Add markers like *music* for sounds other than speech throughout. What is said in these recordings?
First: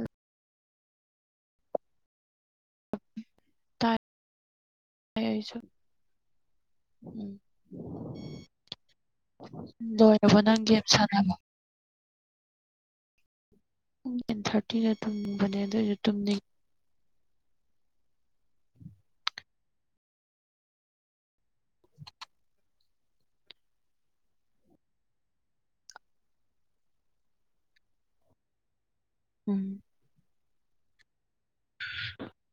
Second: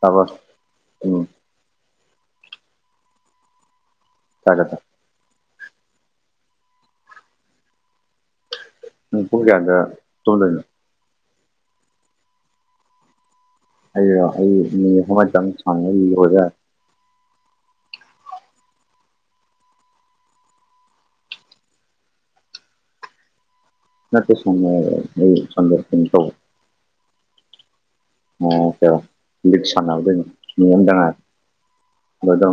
ꯇꯥꯕ ꯎꯝ ꯇ ꯇꯒꯦꯗ ꯍꯥꯏꯁꯨ ꯎꯝ ꯅꯪ ꯄꯨꯡ ꯀꯌꯥꯗ ꯂꯣꯏꯔꯕꯣ ꯅꯪ ꯇꯨꯝꯗꯣꯏꯅꯣ ꯒꯦꯝ ꯁꯥꯟꯅꯕ ꯑꯩ ꯄꯨꯡ ꯇꯦꯟ ꯑꯩ ꯃꯤ ꯊꯥꯔꯇꯤꯗ ꯑꯃꯃ ꯆꯪ ꯇꯨꯝꯕꯅꯦ ꯑꯗꯨꯏꯁꯨ ꯁꯥꯡꯉꯒꯤ ꯇꯨꯝꯅꯤꯡ ꯑꯣꯖ ꯅꯠꯇꯦ ꯁꯪꯉ ꯑꯩ ꯁꯟꯗꯔꯁꯤ ꯇꯧꯕ ꯑꯣ ꯀꯔ ꯎꯝ ꯁꯥꯟꯅꯕ ꯑꯗꯨ ꯅꯣꯡꯅꯗꯉ ꯃꯗꯥ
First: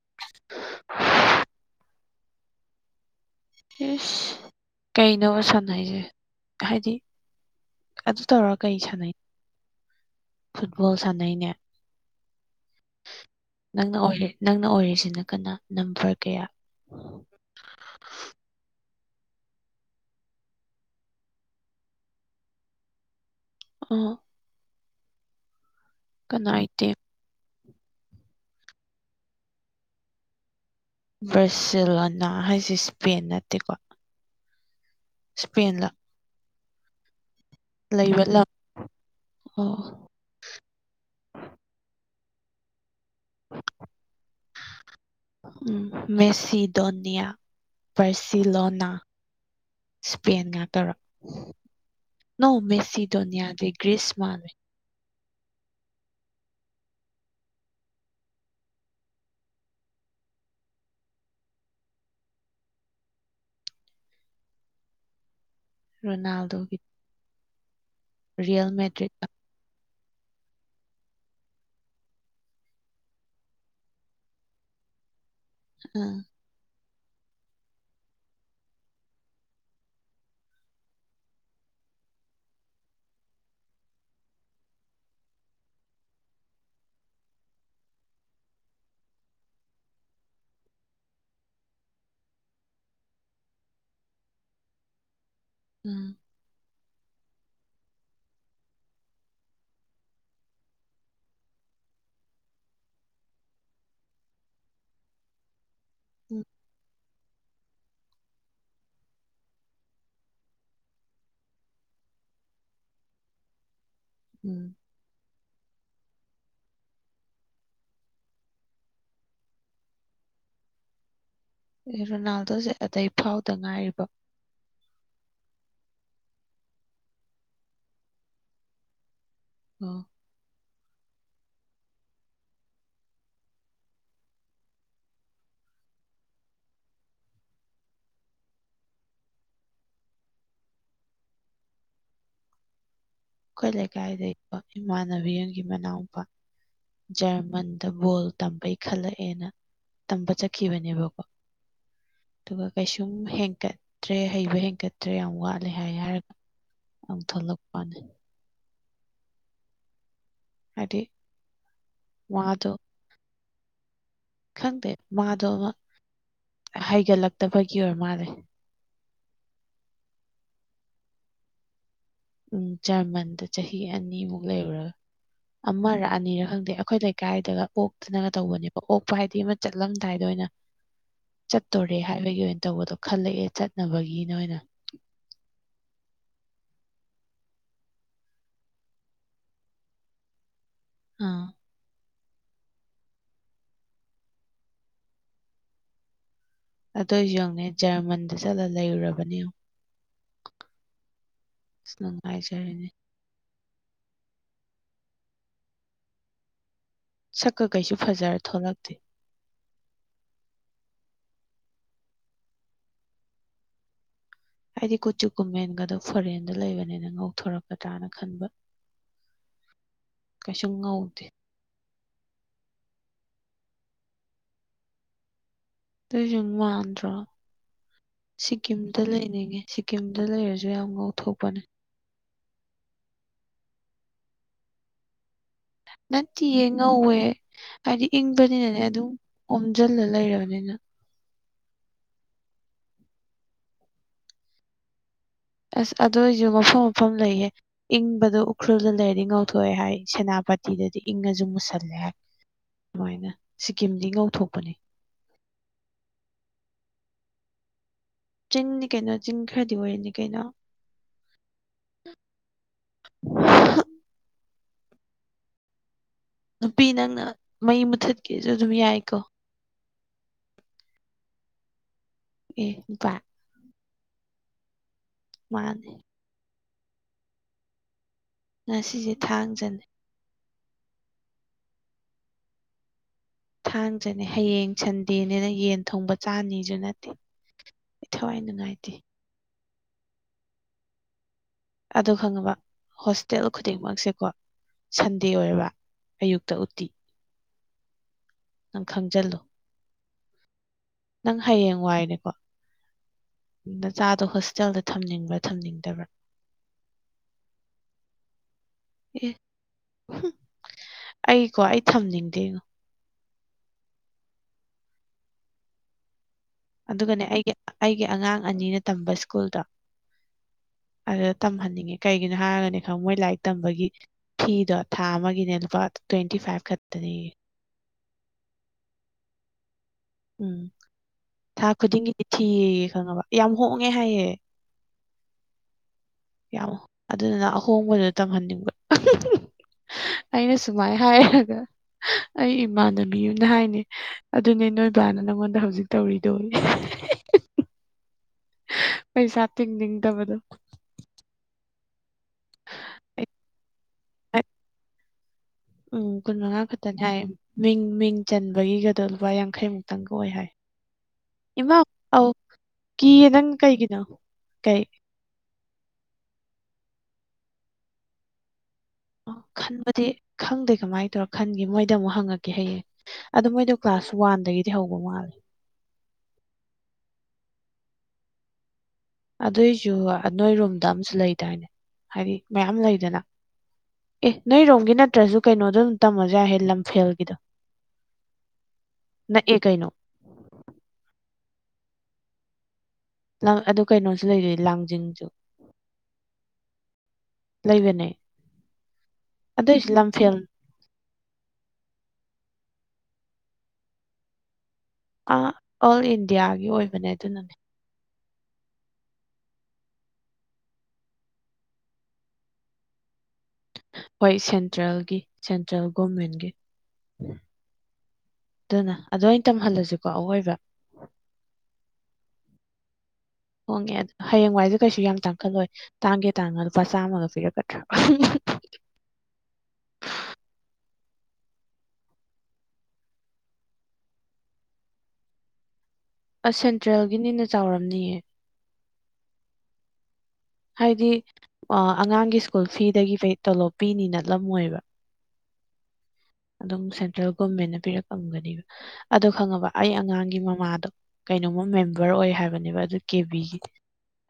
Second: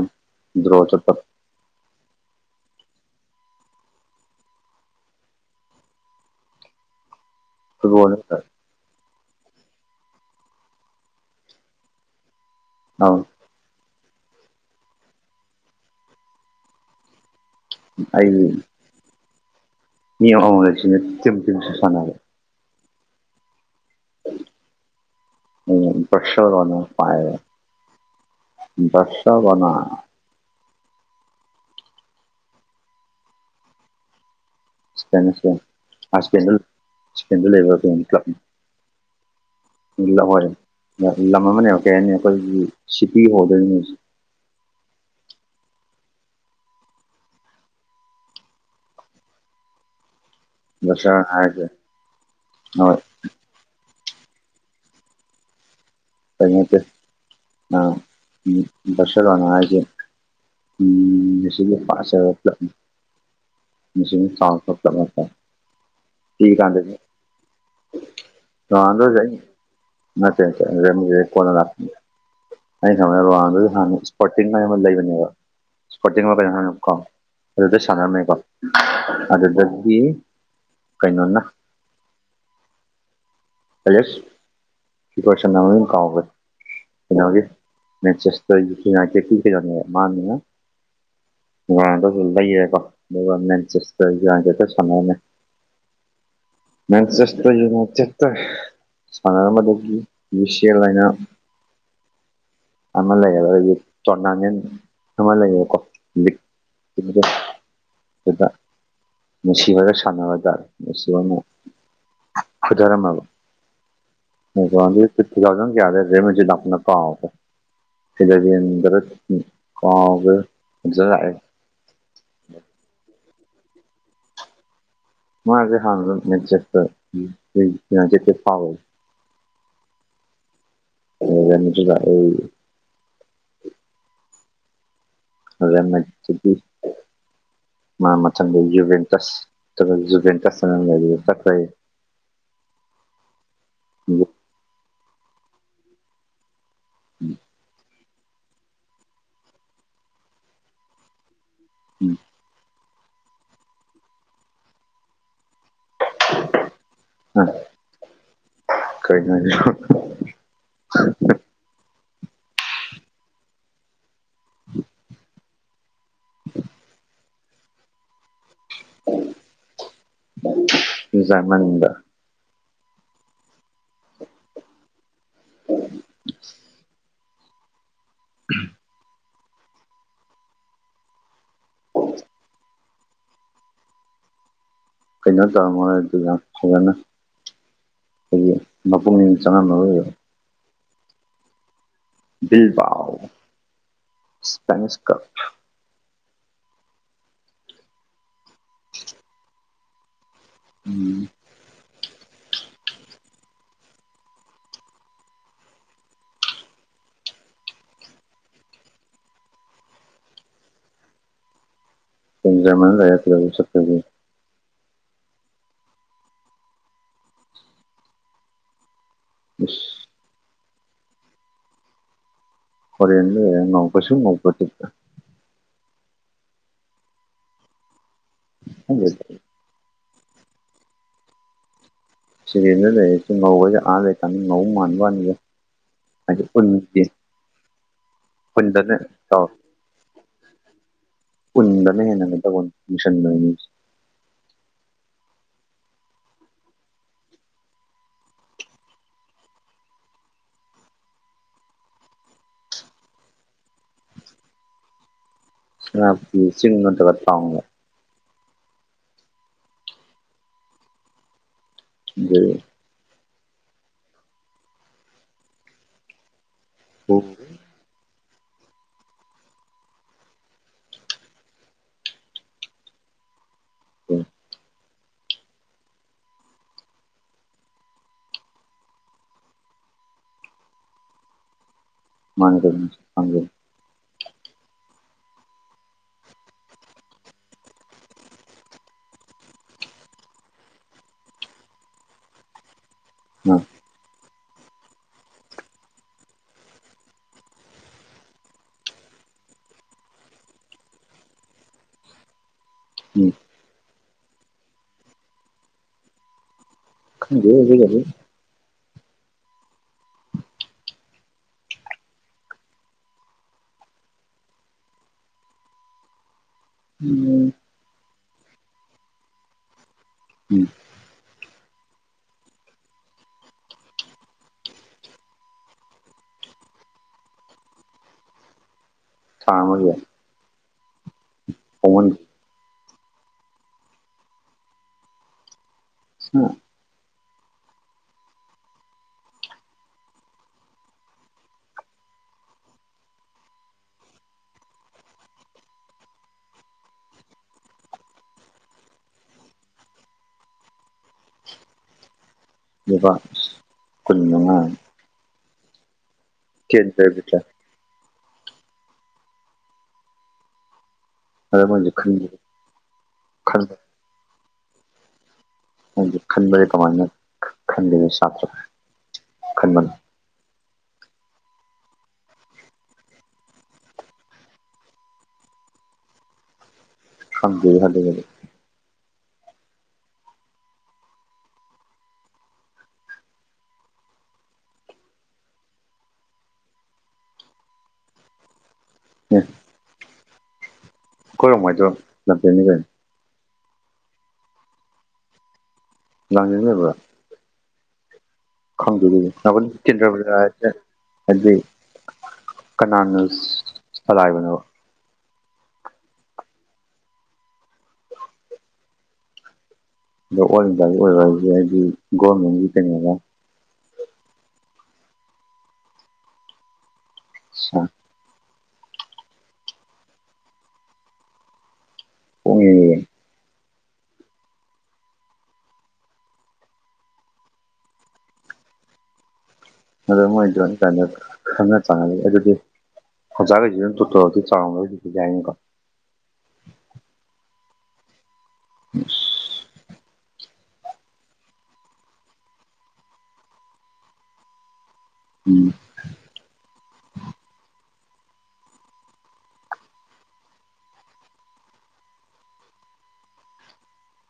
꯭ꯔꯣ ꯆꯄ ꯌꯦꯁ ꯀꯩꯅꯣꯕ ꯁꯥꯟꯅ ꯍꯥꯏꯁꯦ ꯍꯥꯏꯗꯤ ꯐꯨꯠꯕꯣꯜ ꯑꯗꯨ ꯇꯧꯔ ꯀꯩ ꯁꯥꯟꯅꯩ ꯐꯨꯠꯕꯣꯜ ꯁꯥꯟꯅꯩꯅꯦ ꯍꯥꯎ ꯅꯪꯅ ꯑꯣꯏꯔꯤ ꯅꯪꯅ ꯑꯣꯏꯔꯤꯁꯤꯅ ꯀꯅꯥ ꯅꯝꯕꯔ ꯀꯌꯥ ꯑꯩ ꯃꯤ ꯑꯃꯁꯤꯝꯁꯨ ꯁꯥꯟꯔꯦ ꯑ ꯀꯅꯥ ꯎꯁꯔ ꯋꯥꯅꯦ ꯑꯥꯏꯇꯦꯝ ꯐ *unintelligible* ꯁꯥꯕꯅ ꯕ꯭ꯔꯖꯤꯂꯣꯅꯥ ꯍꯥꯏꯁꯦ ꯏꯁꯄꯦꯟ ꯅꯠꯇꯦꯀꯣ ꯏꯁꯄꯦꯟꯅꯩ ꯏꯁꯄꯦꯟꯂ ꯏꯁꯄꯦꯟ ꯁꯀꯦꯟꯜ ꯂꯩꯕ ꯀꯩꯅꯣ ꯂꯩꯕ ꯂꯝ ꯑꯣ ꯑꯣꯏ ꯂꯝ ꯑꯃꯅꯦꯕ ꯀꯩ ꯍꯥꯏꯅꯤ ꯑꯩꯈꯣꯏꯒꯤ ꯁꯤꯇꯤ ꯍꯣꯗꯣꯏꯅꯦ *unintelligible* ꯎꯝ ꯃꯦꯁꯤꯗꯣꯅꯤꯌꯥ ꯄꯥꯔꯁꯤꯂꯣꯅꯥ ꯏꯁꯄꯦꯟ ꯉꯥꯛꯇꯔꯣ ꯕꯔꯁꯦꯂꯣꯅꯥ ꯍꯥꯏꯔꯤꯁꯦ ꯅꯣ ꯍꯣꯏ ꯃꯦꯁꯤ ꯗꯣꯅꯤꯌꯥꯗ ꯒ꯭ꯔꯤꯁ ꯃꯥꯜꯂꯦ ꯀꯩꯅꯛꯇꯦ ꯑ ꯎꯝ ꯐ꯭ꯔꯁꯔ ꯋꯥꯅ ꯍꯥꯏꯏꯖꯦ ꯎꯝ ꯐ ꯍꯥꯏ *unintelligible* ꯔꯣꯅꯥꯜꯗꯣꯒꯤ ꯄꯤꯛꯏꯀꯥꯟꯗꯗꯤ ꯔꯣꯅꯥꯜꯗꯣꯁꯦ ꯑꯩ ꯅꯠꯇꯦ ꯅꯠꯇꯦ ꯑꯗꯨ ꯀꯣꯟꯅ ꯂꯥꯛꯀꯅꯤ ꯑꯩꯅ ꯈꯟꯕꯖ ꯔꯣꯅꯥꯜꯗꯣꯁꯦ ꯍꯥꯟꯅ ꯏꯁꯄꯣꯔꯇꯤꯡ ꯑꯃ ꯂꯩꯕꯅꯦꯕ ꯁꯄꯣꯔꯇꯤꯡ ꯎꯝ ꯀꯩꯅꯣꯝ ꯍꯥꯏꯕꯅꯦ ꯀꯥꯎꯔꯦ ꯑꯗꯨꯗ ꯁꯥꯟꯅꯔꯝꯃꯦꯀꯣ ꯑꯗꯨꯗꯒꯤ ꯀꯩꯅꯣꯅ ꯑꯂꯦꯛ ꯀꯁ ꯃꯃꯤꯡ ꯀꯥꯎꯈ꯭ꯔꯦ ꯀꯩꯅꯣꯒꯤ ꯃꯦꯖꯁ ꯆꯁꯀꯤ ꯌꯨꯅꯥꯏꯇꯦꯠꯀꯤ ꯀꯩꯅꯣꯅꯦꯕ ꯃꯥꯅ ꯔꯣꯅꯥꯜꯗꯣꯁꯦ ꯂꯩꯔꯦꯀꯣ ꯑꯗꯨꯒ ꯃꯦꯟꯁꯇꯦꯛ *unintelligible* ꯁꯥꯟꯅꯔꯝꯃꯦ ꯎꯝ ꯃꯦꯟ ꯆꯦꯁ ꯌꯨꯅꯥꯏꯇꯦꯠꯇ ꯁꯅꯥꯟꯔꯝꯕꯗꯀꯤ ꯃꯤꯁꯦꯜ ꯍꯥꯏꯅ ꯑꯃꯥ ꯂꯩꯌꯦꯕ ꯇꯣꯅꯥꯉꯟ ꯑꯃ ꯂꯩꯌꯦꯕꯀꯣ ꯎꯝ ꯑꯗꯨꯗ ꯁꯥꯟꯅꯕ ꯇꯥꯔꯦ ꯃꯁꯤꯁꯤ ꯍꯣꯏꯅ ꯐꯨꯗꯥꯔꯝꯃꯕ ꯎꯝ ꯃꯨꯕꯥꯜꯕ ꯇꯨꯊꯥꯎꯖꯟ ꯀꯌꯥꯗꯅꯣ ꯀꯥꯎꯈꯔꯦ ꯏꯂꯥꯕꯦꯟꯗꯔ ꯀꯥꯎꯒꯔ ꯐꯖ ꯂꯥꯛꯑꯦ ꯔꯣꯅꯥꯜꯗꯣꯁꯦ ꯑꯗꯩ ꯐꯥꯎꯗ ꯉꯥꯏꯔꯤꯕꯣ ꯃꯥꯁꯦ ꯍꯥꯟ ꯃꯦꯟꯆꯦꯛꯇ ꯈꯣꯏ ꯌꯨꯅꯥꯏꯇꯦꯠꯇ ꯐꯥꯎꯋꯦ ꯑꯣ *unintelligible* ꯑꯗꯨꯅ *unintelligible* ꯃꯥ ꯃꯊꯪꯗꯒꯤ ꯖꯨꯕꯦꯡꯀꯁ ꯖꯨꯕꯦꯡꯀꯁ ꯍꯥꯏ ꯑꯗꯨꯗ ꯆꯠꯈꯔ ꯑꯩꯈꯣꯏ ꯂꯩꯀꯥꯏꯗꯒꯤꯀꯣ ꯏꯃꯥꯟꯅꯕꯤ ꯑꯃꯒꯤ ꯃꯅꯥꯎꯄꯥ ꯖꯔꯃꯟꯗ ꯕꯣꯜ ꯇꯝꯕꯩ ꯈꯜꯂꯛꯑꯦꯅ ꯇꯝꯕ ꯆꯠꯈꯤꯕꯅꯦꯕꯀꯣ ꯎꯝ ꯑꯗꯨꯒ ꯀꯩꯁꯨꯝ ꯍꯦꯟꯀꯠꯇ꯭ꯔꯦ ꯍꯩꯕ ꯍꯦꯟꯀꯠꯇ꯭ꯔꯦ ꯌꯥꯝ ꯋꯥꯠꯂꯦ ꯍꯥꯏ ꯍꯥꯏꯔꯒ ꯑꯃꯨꯛ ꯊꯂꯛꯄꯅꯦ ꯀꯩꯅꯣ ꯍꯥꯏꯁꯤꯕꯨ ꯍꯥꯏꯗꯤ ꯃꯥꯗꯣ ꯈꯪꯗꯦ ꯃꯥꯗꯣ ꯑꯃ ꯍꯩꯒꯠꯂꯛꯇꯕꯒꯤ ꯑꯣꯏ ꯃꯥꯟꯂꯦ ꯖꯔꯃꯟꯗ ꯎꯝ ꯖꯔꯃꯟꯗ ꯆꯍꯤ ꯑꯅꯤꯃꯨꯛ ꯂꯩꯔꯨꯔꯥ ꯑꯃꯔ ꯑꯅꯤꯔ ꯈꯪꯗꯦ ꯑꯩꯈꯣꯏ ꯂꯩꯀꯥꯏꯗꯒ ꯑꯣꯛꯇꯅꯒ ꯇꯧꯕꯅꯦꯕ ꯑꯣꯛꯄ ꯍꯥꯏꯗꯤ ꯑꯃ ꯆꯠꯂꯝꯗꯥꯏꯗ ꯑꯣꯏꯅ ꯆꯠꯇꯣꯔꯦ ꯍꯥꯏꯕꯒꯤ ꯑꯣꯏꯅ ꯇꯧꯕꯗꯣ ꯈꯜꯂꯛꯑꯦ ꯆꯠꯅꯕꯒꯤꯅ ꯑꯣꯏꯅ ꯀꯩꯅꯣ ꯇꯧꯔꯝꯃꯣꯏ ꯑꯗꯨ ꯌꯥꯝ ꯐꯖꯅ ꯑꯩꯈꯣꯏꯒꯤ ꯃꯄꯨꯡꯅꯤꯡ ꯆꯪꯉꯝꯃ ꯑꯣꯏꯕ ꯑꯥ ꯕꯤꯜꯕꯥꯎ ꯏꯁꯄꯦꯅꯤꯁ ꯀꯥꯞ ꯑꯗꯨꯏꯁꯨ ꯌꯦꯡꯪꯅꯦ ꯖꯔꯃꯟꯗ ꯆꯠꯂ ꯂꯩꯔꯨꯔꯕꯅꯦ ꯎꯝ ꯑ ꯅꯨꯡꯉꯥꯏꯖꯔꯤꯅꯦ ꯁꯛꯀ ꯀꯩꯁꯨ ꯐꯖꯔ ꯊꯣꯛꯂꯛꯇꯦ ꯖꯔꯃꯅ ꯂ ꯂ ꯁꯛꯇꯗꯤ ꯍꯥꯏꯗꯤ ꯀꯨꯆꯨ ꯀꯨꯃꯦꯟꯒꯗ ꯐꯣꯔꯦꯟꯗ ꯂꯩꯕꯅꯤꯅ ꯉꯧꯊꯣꯔꯛꯀꯗ꯭ꯔꯥꯅ ꯈꯟꯕ ꯎ ꯀ ꯁꯉ ꯍꯧꯦ ꯍꯔꯤꯦꯟꯟ ꯅꯣꯡ ꯀꯁꯤ ꯃꯀꯇꯤ ꯑꯗꯨꯨꯁꯨ ꯃꯥꯟꯗ꯭ꯔꯣ ꯁꯤꯀꯤꯝꯗ ꯈꯪꯗꯦꯗ ꯂꯩꯅꯤꯡꯉꯦ ꯀꯀꯤꯝꯗ ꯂꯩꯔꯁꯨ ꯌꯥꯝ ꯉꯧꯊꯣꯛꯄꯅꯦ ꯁꯤꯔꯦꯟꯗ ꯂꯩꯔꯁꯤ ꯉꯧꯕꯁ ꯑꯥ ꯂꯩꯀꯥꯟꯅꯤ ꯉꯧ ꯃꯥꯟꯕ ꯋꯥꯅꯤꯗ ꯍꯥꯏꯗꯤ ꯅꯠꯇꯦꯌꯦ ꯎꯟꯗꯤ ꯉꯧꯋꯦ ꯍꯥꯏꯗꯤ ꯏꯪꯕꯅꯤꯅꯅꯦ ꯎꯟꯗꯅ ꯑꯗꯨꯝ ꯇꯧ ꯑꯣꯣꯝꯖꯤꯜꯂ ꯂꯩꯔꯕꯅꯤꯅ ꯄꯨꯟꯕꯅ ꯍꯦꯟꯅꯒ ꯇꯧꯕꯁꯟꯕꯣꯏꯅꯤ ꯑꯁ ꯑꯗꯨ ꯑꯣꯏꯁꯨ ꯃꯐꯝ ꯃꯐꯝ ꯂꯩꯌꯦ ꯏꯪꯕꯗꯣ ꯎꯈ꯭ꯔꯨꯜꯗ ꯂꯩꯔꯗꯤ ꯉꯧꯊꯣꯛꯑꯦ ꯍꯥꯏ ꯁꯦꯅꯥꯄꯇꯤꯗꯗꯤ ꯏꯪꯉꯁꯨ ꯃꯨꯁꯜꯂꯦ ꯍꯥꯏ ꯑꯗꯨꯃꯥꯏꯅ ꯁꯤꯀꯤꯝꯗꯤ ꯉꯧꯊꯣꯛꯄꯅꯤ ꯑ ꯁꯤꯅꯣꯇ ꯀꯄ ꯆꯤꯡꯅꯤ ꯀꯩꯅꯣ ꯆꯤꯡ ꯈꯔꯗꯤ ꯑꯣꯏꯔꯅꯤ ꯀꯩꯅꯣ ꯑꯗꯨꯒ ꯅꯨꯄꯤ ꯅꯪꯅ ꯃꯩ ꯃꯨꯊꯠꯀꯦꯁꯨ ꯑꯗꯨꯝ ꯌꯥꯏꯀꯣ ꯑꯦ ꯎꯝ ꯃꯥꯅꯦ ꯉ ꯁꯤꯁꯦ ꯊꯥꯡꯖꯅꯤ ꯃꯥꯅꯤ ꯊꯥꯡꯖꯅꯦ ꯍꯌꯦꯡ ꯁꯟꯗꯦꯅꯦꯅ ꯌꯦꯟ ꯊꯣꯡꯕ ꯆꯥꯅꯤꯁꯨ ꯅꯠꯇꯦ ꯑꯩ ꯊꯋꯥꯏ ꯅꯨꯡꯉꯥꯏꯇꯦ ꯑꯗꯨ ꯈꯪꯉꯕ ꯍꯣꯁꯇꯦꯜ ꯈꯨꯗꯤꯡꯃꯛꯁꯦꯀꯣ ꯁꯟꯗꯦ ꯑꯣꯏꯔꯕ ꯑꯌꯨꯛꯇ ꯎꯠꯇꯤ ꯅꯪ ꯈꯪꯖꯜꯂꯨ ꯅꯪ ꯍꯌꯦꯡ ꯋꯥꯏꯅꯦꯀꯣ ꯎꯝ ꯅꯆꯥꯗꯣ ꯍꯣꯁꯇꯦꯜꯗ ꯊꯝꯅꯤꯡꯕ꯭ꯔꯥ ꯊꯝꯅꯤꯡꯗꯕ꯭ꯔꯥ ꯈꯪꯗꯦ ꯑꯦ ꯎ ꯑꯩꯀꯣ ꯑꯩ ꯊꯝꯅꯤꯡꯗꯦꯣ ꯑꯗꯨꯒꯅꯦ ꯎꯝ ꯑꯩꯒꯤ ꯑꯩꯒꯤ ꯑꯉꯥꯡ ꯑꯅꯤꯅ ꯇꯝꯕ ꯁ꯭ꯀꯨꯜꯗꯣ ꯎꯝ ꯑꯗꯨꯗ ꯇꯝꯍꯟꯅꯤꯡꯉꯦ ꯀꯩꯒꯤꯅꯣ ꯍꯥꯏꯔꯒꯅꯦ ꯈꯪꯉ ꯃꯣꯏ ꯂꯥꯏꯔꯤꯛ ꯇꯝꯕꯒꯤ ꯐꯤꯗꯣ ꯊꯥ ꯑꯃꯒꯤꯅꯦ ꯂꯨꯄꯥ ꯇ꯭ꯋꯦꯟꯇꯤ ꯐꯥꯏꯚ ꯈꯛꯇꯅꯤ ꯊꯥꯡꯃ ꯎꯝ ꯊꯥ ꯈꯨꯗꯤꯡꯒꯤꯗꯤ ꯊꯤꯌꯦ ꯈꯪꯉꯕ ꯌꯥꯝ ꯍꯣꯡꯉꯦ ꯍꯥꯏꯌꯦꯦ ꯌꯥꯝꯃꯣ ꯑꯗꯨꯗꯨꯅ ꯑꯍꯣꯡꯕꯗꯨꯗ ꯇꯪꯍꯟꯅꯤꯡꯕ ꯑꯩꯅ ꯁꯨꯃꯥꯏ ꯍꯥꯏꯒ ꯑꯩ ꯏꯃꯥꯟꯅꯕꯤ ꯑꯃꯅ ꯍꯥꯏꯅꯤ ꯑꯗꯨꯅꯦ ꯅꯣꯏꯕꯥꯅ ꯅꯪꯉꯣꯟꯗ ꯍꯧꯖꯤꯛ ꯇꯧꯔꯤꯗꯣꯏ ꯄꯩꯁꯥ ꯇꯤꯡꯅꯤꯡꯗꯕꯗꯣ ꯄꯥ ꯑꯩ ꯀꯜꯅꯨꯡꯉ ꯎꯝ ꯀꯨꯟ ꯃꯉꯥ ꯈꯛꯇꯅꯤ ꯍꯥꯏ ꯂꯩꯕꯁꯦ ꯃꯤꯡ ꯃꯤꯡ ꯆꯟꯕꯒꯤꯒꯗꯣ ꯂꯨꯄꯥ ꯌꯥꯡꯈꯩ ꯃꯨꯛꯇꯪꯒ ꯑꯣꯏ ꯍꯥꯏ ꯑꯗ ꯏꯃꯥ ꯃꯣꯏꯁꯦ ꯈꯟꯕ ꯀꯤꯌꯦ ꯅꯪ ꯈꯟꯕ ꯀꯩꯒꯤꯅꯣ ꯀꯩ ꯈꯟꯕꯔꯦ ꯀꯃꯥꯏꯅ ꯈꯟꯗ ꯁꯥꯇ ꯑꯣ ꯈꯟꯕꯗꯤ ꯈꯪꯗꯦ ꯀꯃꯥꯏꯅ ꯇꯧꯔꯣ ꯈꯟꯒꯦ ꯃꯣꯏꯗ ꯑꯃꯨꯛ ꯍꯪꯉꯛꯀꯦ ꯍꯌꯦꯡ ꯑꯗ ꯃꯣꯏꯗꯣ ꯀ꯭ꯂꯥꯁ ꯋꯥꯟꯗꯒꯤꯗꯤ ꯍꯧꯕ ꯃꯥꯜꯂꯦ ꯊꯝꯗ ꯍꯥꯏ ꯀꯦ ꯑꯗꯨꯏꯁꯨ ꯅꯣꯏ ꯔꯨꯝꯗ ꯑꯃꯁꯨ ꯂꯩꯗꯥꯏꯅꯦ ꯍꯥꯏꯗꯤ ꯃꯌꯥꯝ ꯂꯩꯗꯅ ꯑꯦ ꯅꯣꯏꯔꯣꯝꯒꯤ ꯅꯠꯇ꯭ꯔꯁꯨ ꯀꯩꯅꯣꯗꯣ ꯑꯗꯨꯝ ꯇꯝꯃꯁꯨ ꯌꯥꯏꯍꯦ ꯂꯝꯐꯦꯜꯒꯤꯗꯣ ꯅ ꯑꯦ ꯀꯥꯏꯩꯅꯣ ꯀꯔꯝ ꯍꯥꯏꯗꯨꯣ ꯅꯇꯦꯅꯤ ꯀ ꯑꯗꯨ ꯀꯩꯅꯣꯁꯨ ꯂꯩꯔꯤ ꯂꯥꯡꯖꯤꯡꯁꯨ ꯂꯥꯡꯖꯤꯡ ꯂꯩꯕ꯭ꯔꯣ ꯂꯩꯕꯅꯦ ꯈꯪꯗꯦ ꯑꯗꯨꯗꯤ ꯅꯕꯥꯅꯤ ꯑꯗꯨꯏꯁꯨ ꯂꯝꯐꯦꯜ *unintelligible* ꯍꯥꯏꯗꯤ ꯀꯅꯥꯅ ꯆꯂꯥꯏꯕꯅꯣ ꯑ ꯑꯣꯜ ꯏꯟꯗꯤꯌꯥꯒꯤ ꯑꯣꯏꯕꯅꯦ ꯑꯗꯨꯅꯅꯦ ꯑꯗꯣ ꯑꯣꯜ ꯏꯟꯗꯤꯌꯥꯒꯤ ꯑꯣꯏꯕ ꯍꯥꯏꯁꯦ ꯍꯥꯏꯗꯤ ꯒꯣꯔꯃꯦꯟꯒꯤ ꯀꯩꯅꯣꫪ ꯍꯣꯏ ꯁꯦꯟꯇ꯭ꯔꯦꯜꯒꯤ ꯁꯦꯟꯇ꯭ꯔꯦꯜ ꯒꯣꯔꯃꯦꯟꯒꯤ ꯁꯥ ꯑꯗꯨꯅ ꯑꯗꯣ ꯑꯩ ꯇꯝꯍꯜꯂꯁꯤꯀꯣ ꯑꯋꯣꯏꯕ ꯑꯣꯡ ꯌꯦꯡꯒꯦ ꯍꯣꯡꯉꯦ ꯑ ꯍꯌꯦꯡꯋꯥꯏꯁꯦ ꯀꯩꯁꯨ ꯌꯥꯝ ꯇꯥꯡꯈꯠꯂꯣꯏ ꯇꯥꯡꯒꯦ ꯇꯥꯡꯉ ꯂꯨꯄꯥ ꯆꯥꯝꯃꯒ ꯄꯤꯔꯛꯀꯗ꯭ꯔꯥ ꯑꯗꯣ ꯃꯣꯏꯗꯣꯏꯅ ꯀꯥꯟꯗ ꯈꯪꯅ ꯆꯥꯅꯕꯅꯤ ꯑꯗꯨꯗꯤ ꯑꯣꯖꯥꯒꯩꯖꯤꯅ ꯗꯨ ꯇꯧꯔꯗꯤ ꯆꯥꯎꯔ ꯌꯥꯏꯅꯦꯀꯣ ꯑꯁ ꯁꯦꯟꯇ꯭ꯔꯦꯜꯒꯤꯅꯤꯅ ꯆꯥꯎꯔꯝꯅꯤꯌꯦ *unintelligible* ꯍꯥꯏꯗꯤ ꯑꯉꯥꯡꯒꯤ ꯁ꯭ꯀꯨꯜ ꯐꯤꯗꯒꯤ ꯐꯩ ꯇꯣꯂꯣꯞ ꯄꯤꯅꯤ ꯅꯠꯂꯝꯃꯣꯏꯕ *inaudible* ꯑꯗꯨꯝ ꯁꯦꯟꯇ꯭ꯔꯦꯜ ꯒꯣꯃꯦꯟꯅ ꯄꯤꯔꯛꯑꯂꯝꯝꯒꯅꯦꯕ ꯑꯗꯣ ꯈꯪꯉꯕ ꯑꯩ ꯑꯉꯥꯡꯒꯤ ꯃꯃꯥꯗꯣ ꯀꯩꯅꯣꯝꯃ ꯃꯦꯝꯕꯔ ꯑꯣꯏ ꯍꯥꯏꯕꯅꯦꯕ ꯑꯗꯨ ꯀꯦꯕꯤꯒꯤ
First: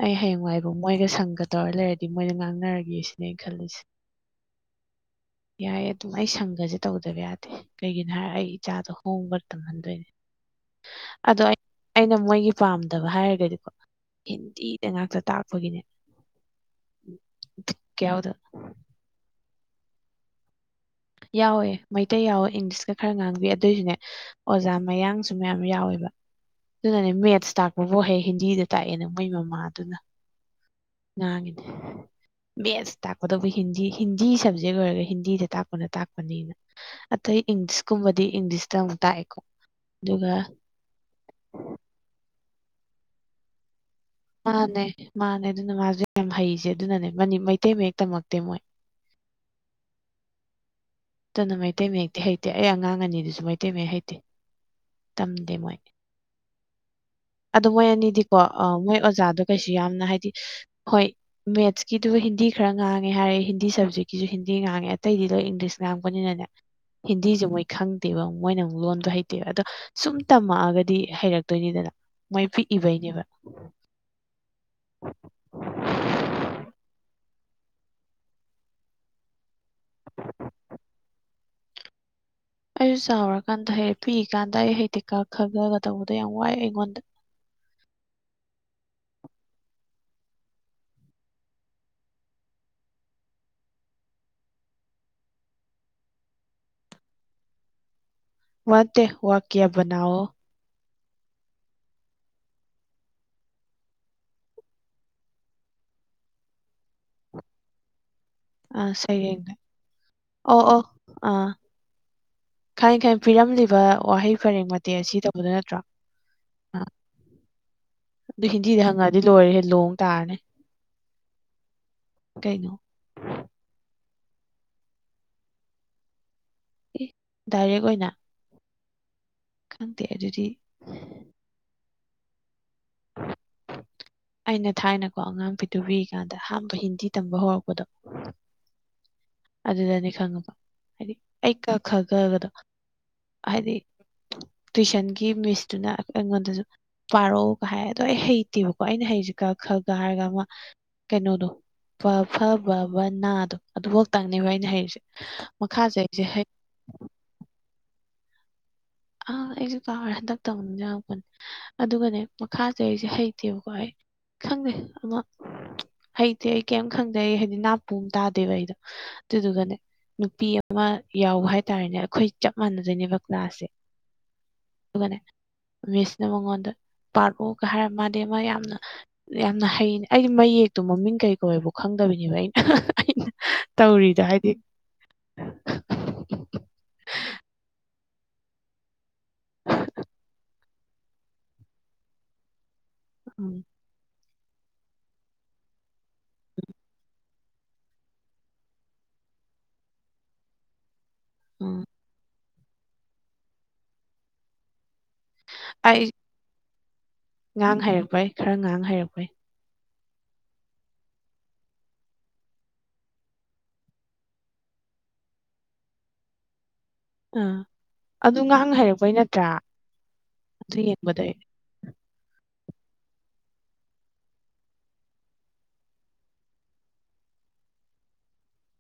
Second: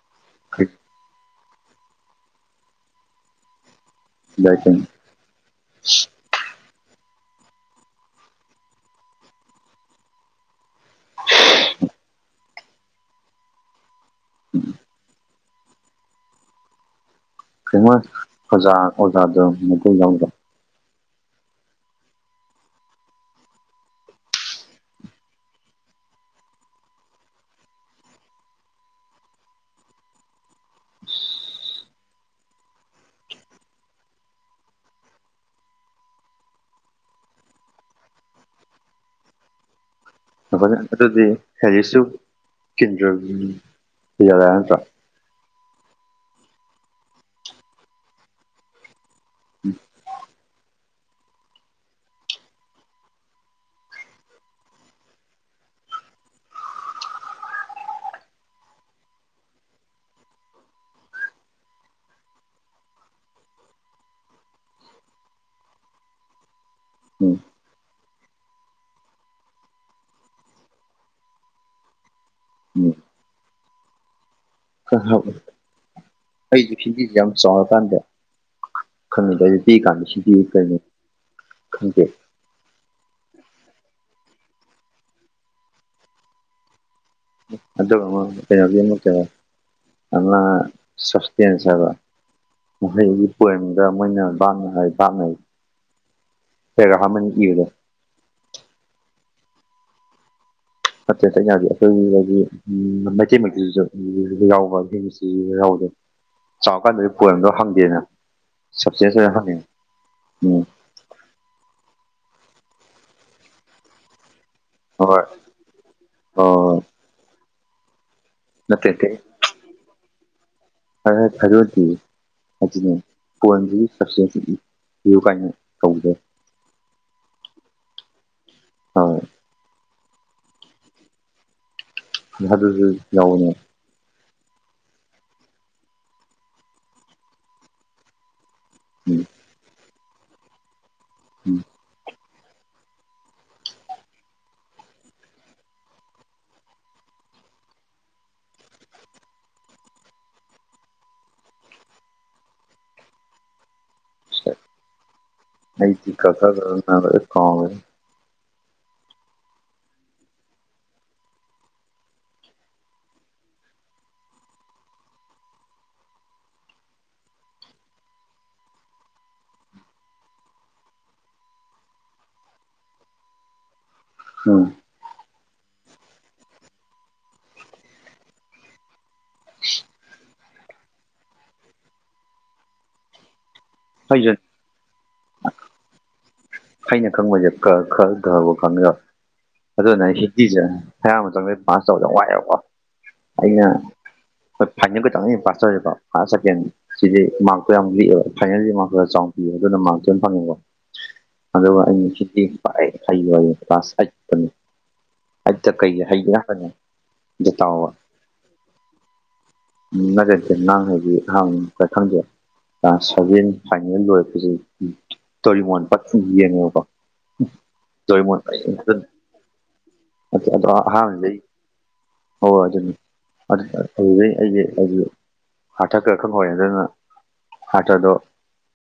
ꯑꯩ ꯍꯌꯦꯡꯋꯥꯏꯕꯧ ꯃꯣꯏꯒ ꯁꯪꯒ ꯇꯧꯔ ꯂꯩꯔꯗꯤ ꯃꯣꯏꯒ ꯉꯥꯡꯅꯔꯒꯦ ꯁꯤꯅꯦ ꯑꯩꯅ ꯈꯜꯂꯤꯁꯦ ꯌꯥꯏꯌꯦ ꯑꯗꯨꯝ ꯑꯩ ꯁꯪꯒꯁꯦ ꯇꯧꯗꯕ ꯌꯥꯗꯦ ꯀꯩꯒꯤꯅꯣ ꯍꯥꯏꯔ ꯑꯩ ꯏꯆꯥꯗꯣ ꯍꯣꯡꯕꯔ ꯇꯝꯍꯟꯗꯣꯏꯅꯦ ꯑꯗꯣ ꯑꯩꯅ ꯃꯣꯏꯒꯤ ꯄꯥꯝꯗꯕ ꯍꯥꯏꯔꯒꯗꯤꯀꯣ ꯍꯤꯟꯗꯤꯗ ꯉꯥꯛꯇ ꯇꯥꯛꯄꯒꯤꯅꯦ ꯐꯦꯡꯃ ꯕꯤꯠꯀ ꯌꯥꯎꯗꯕ ꯑꯣꯖꯥ ꯑꯣꯖꯥꯗ ꯃꯩꯇꯩ ꯌꯥꯎꯗ ꯌꯥꯎꯋꯦ ꯃꯩꯇꯩ ꯌꯥꯎꯋꯦ ꯏꯪꯂꯤꯁꯀ ꯈꯔ ꯉꯥꯡꯕꯤ ꯑꯗꯨꯏꯖꯨꯅꯦ ꯑꯣꯖꯥ ꯃꯌꯥꯡꯁꯨ ꯃꯌꯥꯝ ꯌꯥꯎꯋꯦꯕ ꯑꯗꯨꯅꯅꯦ ꯃꯦꯠꯁ ꯇꯥꯛꯄꯕꯨ ꯍꯩ ꯍꯤꯟꯗꯤꯗ ꯇꯥꯛꯑꯦ ꯅ ꯃꯣꯏ ꯃꯃꯥꯗꯨꯅ ꯉꯥꯡꯉꯤꯅꯦ ꯃꯦꯠꯁ ꯇꯥꯛꯀꯇꯕꯨ ꯍꯤꯟꯗꯤ ꯍꯤꯟꯗꯤ ꯁꯕꯖꯦꯛ ꯑꯣꯏꯔꯒ ꯍꯤꯟꯗꯤꯗ ꯇꯥꯛꯄꯅ ꯇꯥꯛꯄꯅꯤꯅ ꯑꯇꯩ ꯏꯪꯂꯤꯁꯀꯨꯝꯕꯗꯤ ꯏꯪꯂꯤꯁꯇ ꯑꯃꯨꯛ ꯇꯥꯛꯑꯦꯀꯣ ꯑꯗꯨꯒ ꯉꯥꯏꯈꯣꯅꯦ ꯑꯗꯨꯗꯤ ꯑꯦꯔꯤꯁꯨ ꯀꯤꯟꯗ꯭ꯔꯝ ꯃꯥꯅꯦ ꯃꯥꯅꯦ ꯑꯗꯨꯅ ꯃꯥꯁꯨ ꯌꯥꯝ ꯍꯩꯁꯦ ꯑꯗꯨꯅꯅꯦ ꯃꯩꯇꯩ ꯃꯌꯦꯛꯛ ꯇꯝꯃꯛꯇꯦ ꯃꯣꯏ *unintelligible* ꯗꯨꯅ ꯃꯩꯇꯩ ꯃꯌꯦꯛꯛꯇꯤ ꯍꯩꯇꯦ ꯑꯩ ꯑꯉꯥꯡ ꯑꯅꯤꯗꯨꯁꯨ ꯃꯩꯇꯩ ꯃꯌꯦꯛ ꯍꯩꯇꯦ ꯇꯝꯗꯦ ꯃꯣꯏ ꯑꯗꯣ ꯃꯣꯏ ꯑꯅꯤꯗꯤꯀꯣ ꯃꯣꯏ ꯑꯣꯖꯥꯗꯣ ꯀꯩꯁꯨ ꯌꯥꯝꯅ ꯍꯥꯏꯗꯤ ꯍꯣꯏ ꯃꯦꯠꯁꯀꯤꯗꯨꯕꯨ ꯍꯤꯟꯗꯤ ꯈꯔ ꯉꯥꯡꯉꯦ ꯍꯥꯏꯔꯦ ꯍꯤꯟꯗꯤ ꯁꯕꯖꯦꯛꯀꯤꯁꯨ ꯍꯤꯟꯗꯤ ꯉꯥꯡꯉꯦ ꯑꯇꯩꯗꯤ ꯂꯣꯏ ꯏꯪꯂꯤꯁ ꯉꯥꯡꯕꯅꯤꯅꯅꯦ ꯎꯝ ꯍꯤꯟꯗꯤꯁꯦ ꯃꯣꯏ ꯈꯪꯗꯦꯕ ꯃꯣꯏꯅ ꯑꯃꯨꯛ ꯂꯣꯟꯗꯣ ꯍꯩꯇꯦꯕ ꯑꯗꯣ ꯁꯨꯝ ꯇꯝꯃꯛꯑꯒꯗꯤ ꯍꯩꯔꯛꯇꯣꯏꯅꯤꯗꯅ ꯃꯣꯏ ꯄꯤꯛꯏꯕꯩꯅꯦꯕ ꯑꯩꯁꯦ ꯍꯤꯟꯗꯤꯁꯦ ꯌꯥꯝ ꯆꯥꯎꯉꯀꯥꯟꯗ ꯈꯪꯅꯤꯡꯗꯗꯤ ꯄꯤꯛ ꯀꯥꯟꯗ ꯍꯤꯟꯗꯤꯁꯦ ꯀꯩꯅꯣ ꯈꯪꯗꯦ ꯑꯩꯁꯨ ꯆꯥꯎꯔꯀꯥꯟꯗ ꯍꯩ ꯄꯤꯛ ꯀꯥꯟꯗ ꯑꯩ ꯍꯥꯏꯩꯗꯤ ꯀ ꯈ ꯒ ꯒ ꯇꯧꯕꯗ ꯌꯥꯝ ꯋꯥꯏꯑꯦ ꯑꯩꯉꯣꯟꯗ ꯑꯗꯨꯃ ꯑꯃꯨꯛ ꯀꯩꯅꯣꯗꯤ ꯑꯃꯨꯛꯀ ꯑꯃ ꯁꯕꯁꯇꯦꯟꯁ ꯍꯥꯏꯕ ꯃꯍꯩꯒꯤ ꯄꯣꯏꯝꯗ ꯃꯣꯏꯅ ꯆꯥꯕ ꯅ ꯍꯥꯏ ꯚꯥꯕ ꯁꯦ ꯔꯍꯃꯟ ꯏꯗ ꯋꯥꯠꯇꯦ ꯋꯥꯀꯤꯌꯥꯕꯅꯥꯎ ꯅꯠꯇꯦꯗ ꯑꯩꯅ ꯍꯥꯏꯗꯤ ꯑꯩꯈꯣꯏꯒꯤꯗꯤ ꯃꯩꯇꯩ ꯃꯌꯦꯛꯇꯖꯨ ꯌꯥꯎꯕ ꯗꯤꯝꯁ ꯇꯖꯨ ꯌꯥꯎꯗꯦ ꯆꯥꯎꯔꯀꯥꯟꯗꯗꯤ ꯄꯣꯏꯝꯗꯣ ꯍꯪꯗꯦꯅ ꯑꯥ ꯁꯕꯁꯇꯦꯟꯁ ꯑꯣꯏꯅ ꯍꯪꯉꯦ ꯁꯩꯔꯦꯡꯗ ꯑꯣ ꯎꯝ ꯑꯣ ꯑꯥ ꯈꯥꯏ ꯈꯥꯏ ꯄꯤꯔꯝꯂꯤꯕ ꯋꯥꯍꯩ ꯄꯔꯦꯡ ꯇꯦ ꯁꯤ ꯍꯣꯏ ꯇꯧꯕꯗ ꯅꯠꯇ꯭ꯔꯣ ꯑꯣ ꯑꯥ ꯑꯗꯨ ꯍꯤꯟꯗꯤꯗ ꯅꯠꯇꯦ ꯍꯪꯉꯗꯤ ꯂꯣꯏꯔꯦ ꯂꯣꯡ ꯇꯥꯔꯅꯤ ꯐꯔ ꯐꯔ ꯑꯣꯏꯗꯤ ꯀꯩꯅꯣ ꯄꯣꯏꯕꯒꯤ ꯆꯠꯁꯦꯌꯨ ꯀꯥꯏꯅ ꯇꯧꯖꯦ ꯗꯥꯏꯔꯦꯛ ꯑꯣꯏꯅ ꯍꯣꯏ ꯈꯪꯗꯦ ꯑꯗꯨꯗꯤ ꯗꯨꯁꯨ ꯌꯥꯎꯅꯦ ꯑꯩꯅ ꯊꯥꯏꯅꯀꯣ ꯑꯉꯥꯡ ꯐꯤꯗꯨꯕꯤ ꯀꯥꯟꯗ ꯑꯍꯝꯕ ꯍꯤꯟꯗꯤ ꯇꯝꯕ ꯍꯧꯔꯛꯄꯗꯣ ꯎꯝ ꯑꯗꯨꯗꯅꯤ ꯈꯪꯉꯕ ꯍꯥꯏꯗꯤ ꯑꯩ ꯎꯝ ꯀꯛ ꯈ ꯈꯒꯗꯣ ꯍꯥꯏꯗꯤ ꯇꯨꯏꯁꯟꯒꯤ ꯃꯤꯁꯇꯨꯅ ꯑꯩꯉꯣꯟꯗꯁꯨ ꯄꯥꯔꯛꯒ ꯍꯥꯏ ꯑꯗꯣ ꯑꯩ ꯍꯩꯇꯦꯕꯀꯣ ꯀ ꯑꯩꯅ ꯍꯩꯁꯤꯀ ꯈꯜꯒ ꯍꯥꯏꯔꯒ ꯑꯃ ꯀꯩꯅꯣꯗꯣ ꯐ ꯐ ꯐꯕ ꯅꯥꯗꯣ ꯑꯗꯨꯐꯧꯛꯇꯪꯅꯦꯕ ꯑꯩꯅ ꯍꯩꯔꯤꯁꯦ ꯑꯩ ꯃꯈꯥꯁꯦ ꯆ ꯑꯩꯁꯦ ꯍꯩ ꯀꯥ ꯀ ꯀꯦ ꯑꯥ ꯑꯩꯁꯨ ꯀ ꯇꯥꯛ ꯇꯧ ꯑꯗꯨꯒꯅꯦ ꯃꯈꯥꯥꯁꯦ ꯑꯩꯁꯦ ꯍꯩꯇꯦꯕꯀꯣ ꯑꯩ ꯈꯪꯗꯦ ꯑꯃ ꯍꯩꯇꯦ ꯑꯩ ꯀꯩꯝ ꯈꯪꯗꯦ ꯍꯥꯏꯗꯤ ꯅꯥꯄꯨꯝ ꯇꯥꯗꯦꯕ ꯑꯩꯗꯣ ꯑꯗꯨꯗꯨꯒꯅꯦ ꯅꯨꯄꯤ ꯑꯃ ꯌꯥꯎꯕ ꯍꯥꯏꯇꯥꯔꯦꯅꯦ ꯑꯩꯈꯣꯏ ꯆꯞ ꯃꯥꯟꯅꯗꯣꯏꯅꯦꯕ ꯀ꯭ꯂꯥꯁꯁꯦ ꯍ ꯑꯗꯨꯒꯅꯦ ꯃꯤꯁꯅ ꯃꯉꯣꯟꯗ ꯄꯥꯔꯎꯒ ꯍꯥꯏꯔ ꯃꯥꯗꯤ ꯑꯃ ꯌꯥꯝꯅ ꯌꯥꯝꯅ ꯍꯩꯅꯦ ꯑꯩꯒꯤ ꯃꯌꯦꯛꯇꯣ ꯃꯃꯤꯡ ꯀꯩꯀꯧꯋꯕ ꯈꯪꯗꯕꯅꯦꯕ ꯑꯩꯅ ꯑꯩꯅ ꯇꯧꯔꯤꯗ ꯑꯩꯁꯨ ꯍꯥꯏꯗꯤ ꯑꯩꯅ ꯈꯪꯕꯁꯦ ꯈ ꯈꯔ ꯈꯕꯨ ꯈꯪꯉ ꯑꯗꯨꯅ ꯍꯤꯟꯗꯤꯁꯦ ꯍꯌꯥꯝ ꯑꯃ ꯆꯪꯗꯩ ꯄꯥꯁ ꯇꯧꯕꯗ ꯋꯥꯏꯑꯦꯕꯀꯣ ꯎꯝ ꯑꯩꯅ ꯣꯏ ꯐꯥ ꯀ ꯆ ꯄꯥꯁ ꯐꯀ ꯁꯤꯗꯤꯦ ꯃꯥꯔꯛꯛꯇꯣ ꯌꯥꯝ ꯂꯤꯤꯛꯑꯕ ꯐꯥꯏꯅꯦꯜꯜꯂꯤ ꯃꯥꯔꯁꯔ ꯆꯥꯎ ꯄꯤꯕ ꯑꯗꯨꯅ ꯃꯥꯔꯛꯁꯨ ꯑꯗꯨ ꯑꯣꯏꯅ ꯐꯪꯉꯦꯀꯣ ꯑꯗꯨꯒ ꯎꯝ ꯑꯩ ꯉꯅꯨꯡꯁꯤꯗꯤ ꯍꯩꯌꯨ ꯍꯥꯏ ꯀ꯭ꯂꯥꯁ ꯑꯩꯅꯤ ꯑꯖꯤꯇ ꯀꯩ ꯑꯩ ꯍꯥꯏꯒ ꯐꯅ ꯉꯥꯡ ꯍꯩꯔꯛꯄꯩ ꯈꯔ ꯉꯥꯡ ꯍꯩꯔꯛꯄꯩ ꯎꯝ ꯉꯖꯔꯁꯦ ꯅꯪ ꯍꯥꯏꯗꯤ ꯍꯪ ꯊꯪꯖꯦ ꯁꯚꯦꯟ ꯐꯥꯏꯅꯦꯜ ꯂꯣꯏꯔꯛꯄꯁꯦ ꯇꯣꯔꯤꯃꯣꯟ ꯄ ꯌꯦꯡꯉꯦꯕꯀꯣ ꯑꯥ ꯑꯗꯨ ꯉꯥꯡ ꯍꯩꯔꯛꯄꯩ ꯅꯠꯇ꯭ꯔꯥ ꯑꯗꯨ ꯍꯥ ꯌꯦꯡꯕꯗ ꯂꯩ ꯑꯣ ꯑꯗꯨ ꯑꯗꯨ ꯑꯗꯨ ꯑꯗꯨ ꯑꯩꯁꯦ ꯑꯩꯁꯨ ꯑꯊ ꯈ ꯈꯔ ꯍꯗꯅ ꯍꯥꯔꯊꯗꯣ